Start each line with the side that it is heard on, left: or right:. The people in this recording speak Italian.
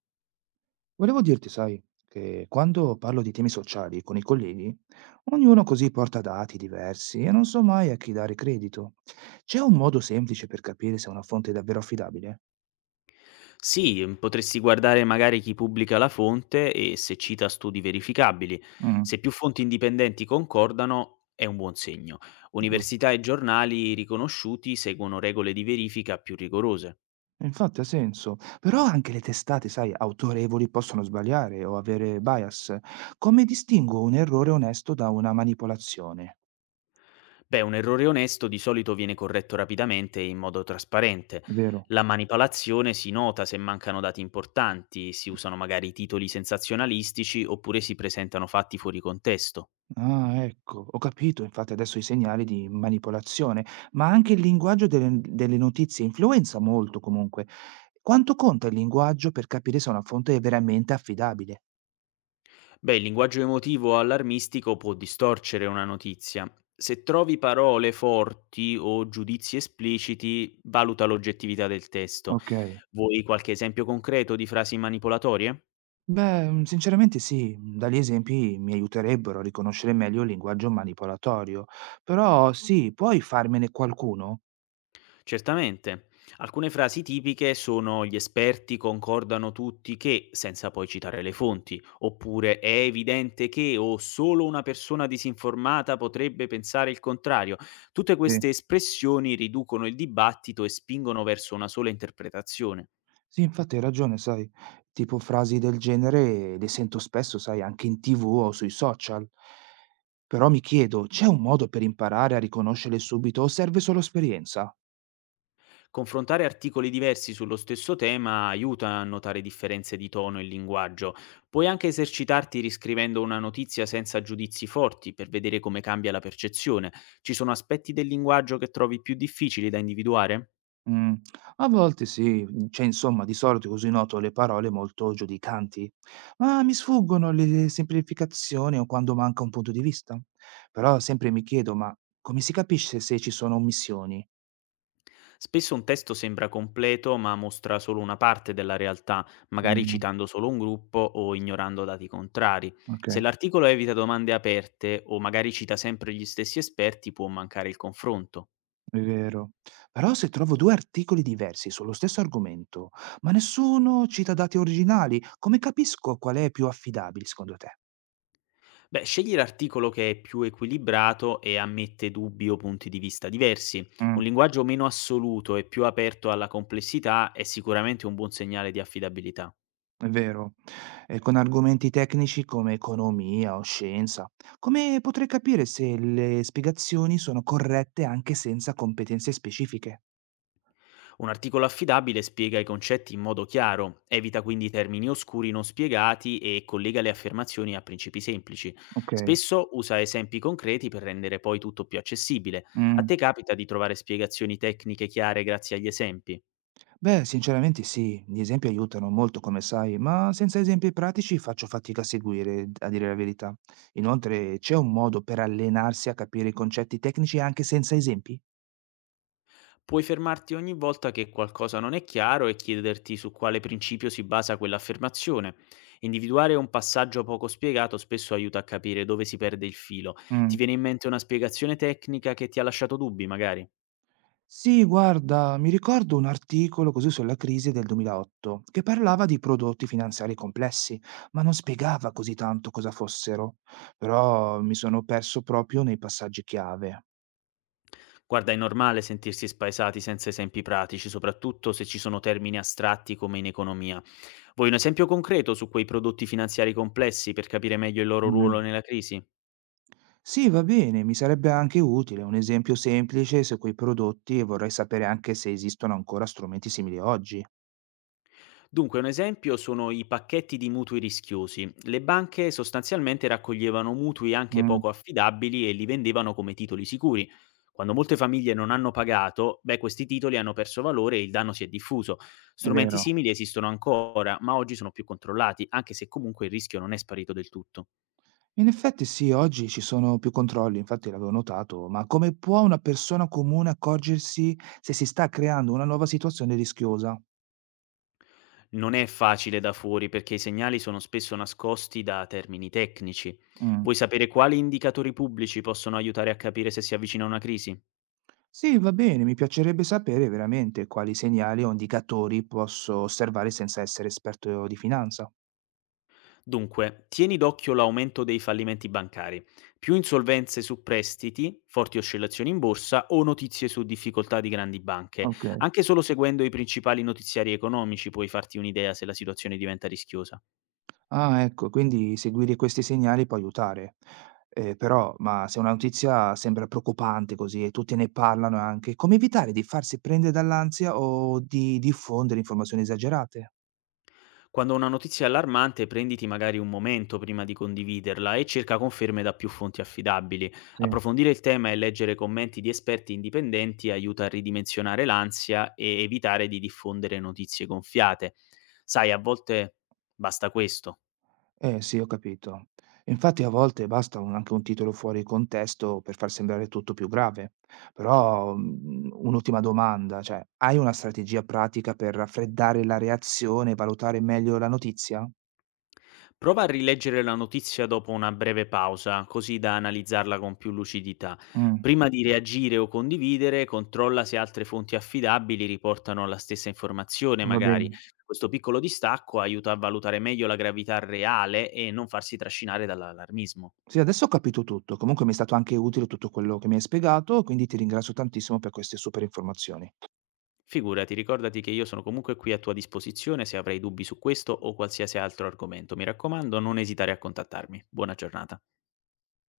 right: Volevo dirti, sai, che quando parlo di temi sociali con i colleghi, ognuno così porta dati diversi e non so mai a chi dare credito. C'è un modo semplice per capire se una fonte è davvero affidabile?
left: Sì, potresti guardare magari chi pubblica la fonte e se cita studi verificabili.
right: Mm,
left: Se più fonti indipendenti concordano è un buon segno.
right: giusto.
left: Università e giornali riconosciuti seguono regole di verifica più rigorose.
right: Infatti ha senso, però anche le testate, sai, autorevoli possono sbagliare o avere bias. Come distingo un errore onesto da una manipolazione?
left: Beh, un errore onesto di solito viene corretto rapidamente e in modo trasparente.
right: Vero?
left: La manipolazione si nota se mancano dati importanti, si usano magari titoli sensazionalistici oppure si presentano fatti fuori contesto.
right: Ah, ecco, ho capito infatti adesso i segnali di manipolazione, ma anche il linguaggio delle notizie influenza molto comunque. Quanto conta il linguaggio per capire se una fonte è veramente affidabile?
left: Beh, il linguaggio emotivo allarmistico può distorcere una notizia. Se trovi parole forti o giudizi espliciti, valuta l'oggettività del testo.
right: Ok.
left: Vuoi qualche esempio concreto di frasi manipolatorie?
right: Beh, sinceramente sì, dagli esempi mi aiuterebbero a riconoscere meglio il linguaggio manipolatorio, però sì, puoi farmene qualcuno?
left: Certamente. Alcune frasi tipiche sono gli esperti concordano tutti che, senza poi citare le fonti, oppure è evidente che o solo una persona disinformata potrebbe pensare il contrario. Tutte
right: Sì.
left: queste espressioni riducono il dibattito e spingono verso una sola interpretazione.
right: Sì, infatti hai ragione, sai, tipo frasi del genere le sento spesso, sai, anche in TV o sui social. Però mi chiedo, c'è un modo per imparare a riconoscerle subito o serve solo esperienza?
left: Confrontare articoli diversi sullo stesso tema aiuta a notare differenze di tono e linguaggio. Puoi anche esercitarti riscrivendo una notizia senza giudizi forti per vedere come cambia la percezione. Ci sono aspetti del linguaggio che trovi più difficili da individuare?
right: Mm, a volte sì, cioè insomma, di solito così noto le parole molto giudicanti, ma mi sfuggono le semplificazioni o quando manca un punto di vista. Però sempre mi chiedo, ma come si capisce se ci sono omissioni?
left: Spesso un testo sembra completo ma mostra solo una parte della realtà, magari
right: Mm,
left: citando solo un gruppo o ignorando dati contrari.
right: ok.
left: Se l'articolo evita domande aperte o magari cita sempre gli stessi esperti può mancare il confronto.
right: È vero. Però se trovo due articoli diversi sullo stesso argomento, ma nessuno cita dati originali, come capisco qual è più affidabile secondo te?
left: Beh, scegli l'articolo che è più equilibrato e ammette dubbi o punti di vista diversi. Un
right: Mm,
left: linguaggio meno assoluto e più aperto alla complessità è sicuramente un buon segnale di affidabilità.
right: è vero. E con argomenti tecnici come economia o scienza, come potrei capire se le spiegazioni sono corrette anche senza competenze specifiche?
left: Un articolo affidabile spiega i concetti in modo chiaro, evita quindi termini oscuri non spiegati e collega le affermazioni a principi semplici.
right: Ok.
left: Spesso usa esempi concreti per rendere poi tutto più accessibile. A
right: Mm.
left: te capita di trovare spiegazioni tecniche chiare grazie agli esempi?
right: Beh, sinceramente sì, gli esempi aiutano molto, come sai, ma senza esempi pratici faccio fatica a seguire, a dire la verità. Inoltre, c'è un modo per allenarsi a capire i concetti tecnici anche senza esempi?
left: Puoi fermarti ogni volta che qualcosa non è chiaro e chiederti su quale principio si basa quell'affermazione. Individuare un passaggio poco spiegato spesso aiuta a capire dove si perde il filo.
right: Mm.
left: Ti viene in mente una spiegazione tecnica che ti ha lasciato dubbi, magari?
right: Sì, guarda, mi ricordo un articolo così sulla crisi del 2008 che parlava di prodotti finanziari complessi, ma non spiegava così tanto cosa fossero. Però mi sono perso proprio nei passaggi chiave.
left: Guarda, è normale sentirsi spaesati senza esempi pratici, soprattutto se ci sono termini astratti come in economia. Vuoi un esempio concreto su quei prodotti finanziari complessi per capire meglio il loro ruolo nella crisi?
right: Sì, va bene, mi sarebbe anche utile un esempio semplice su quei prodotti e vorrei sapere anche se esistono ancora strumenti simili oggi.
left: Dunque, un esempio sono i pacchetti di mutui rischiosi. Le banche sostanzialmente raccoglievano mutui anche
right: Mm,
left: poco affidabili e li vendevano come titoli sicuri. Quando molte famiglie non hanno pagato, beh, questi titoli hanno perso valore e il danno si è diffuso.
right: è
left: Strumenti
right: vero.
left: simili esistono ancora, ma oggi sono più controllati, anche se comunque il rischio non è sparito del tutto.
right: In effetti sì, oggi ci sono più controlli, infatti l'avevo notato, ma come può una persona comune accorgersi se si sta creando una nuova situazione rischiosa?
left: Non è facile da fuori perché i segnali sono spesso nascosti da termini tecnici.
right: Mm.
left: Vuoi sapere quali indicatori pubblici possono aiutare a capire se si avvicina una crisi?
right: Sì, va bene, mi piacerebbe sapere veramente quali segnali o indicatori posso osservare senza essere esperto di finanza.
left: Dunque, tieni d'occhio l'aumento dei fallimenti bancari, più insolvenze su prestiti, forti oscillazioni in borsa o notizie su difficoltà di grandi banche.
right: Ok.
left: Anche solo seguendo i principali notiziari economici puoi farti un'idea se la situazione diventa rischiosa.
right: Ah, ecco, quindi seguire questi segnali può aiutare. Però, ma se una notizia sembra preoccupante così e tutti ne parlano anche, come evitare di farsi prendere dall'ansia o di diffondere informazioni esagerate?
left: Quando una notizia è allarmante, prenditi magari un momento prima di condividerla e cerca conferme da più fonti affidabili.
right: Sì.
left: Approfondire il tema e leggere commenti di esperti indipendenti aiuta a ridimensionare l'ansia e evitare di diffondere notizie gonfiate. Sai, a volte basta questo.
right: Eh sì, ho capito. Infatti a volte basta un anche un titolo fuori contesto per far sembrare tutto più grave. Però, un'ultima domanda, cioè, hai una strategia pratica per raffreddare la reazione e valutare meglio la notizia?
left: Prova a rileggere la notizia dopo una breve pausa, così da analizzarla con più lucidità.
right: Mh,
left: Prima di reagire o condividere, controlla se altre fonti affidabili riportano la stessa informazione,
right: va
left: magari.
right: bene.
left: Questo piccolo distacco aiuta a valutare meglio la gravità reale e non farsi trascinare dall'allarmismo.
right: Sì, adesso ho capito tutto. Comunque mi è stato anche utile tutto quello che mi hai spiegato, quindi ti ringrazio tantissimo per queste super informazioni.
left: Figurati, ricordati che io sono comunque qui a tua disposizione se avrai dubbi su questo o qualsiasi altro argomento. Mi raccomando, non esitare a contattarmi. Buona giornata.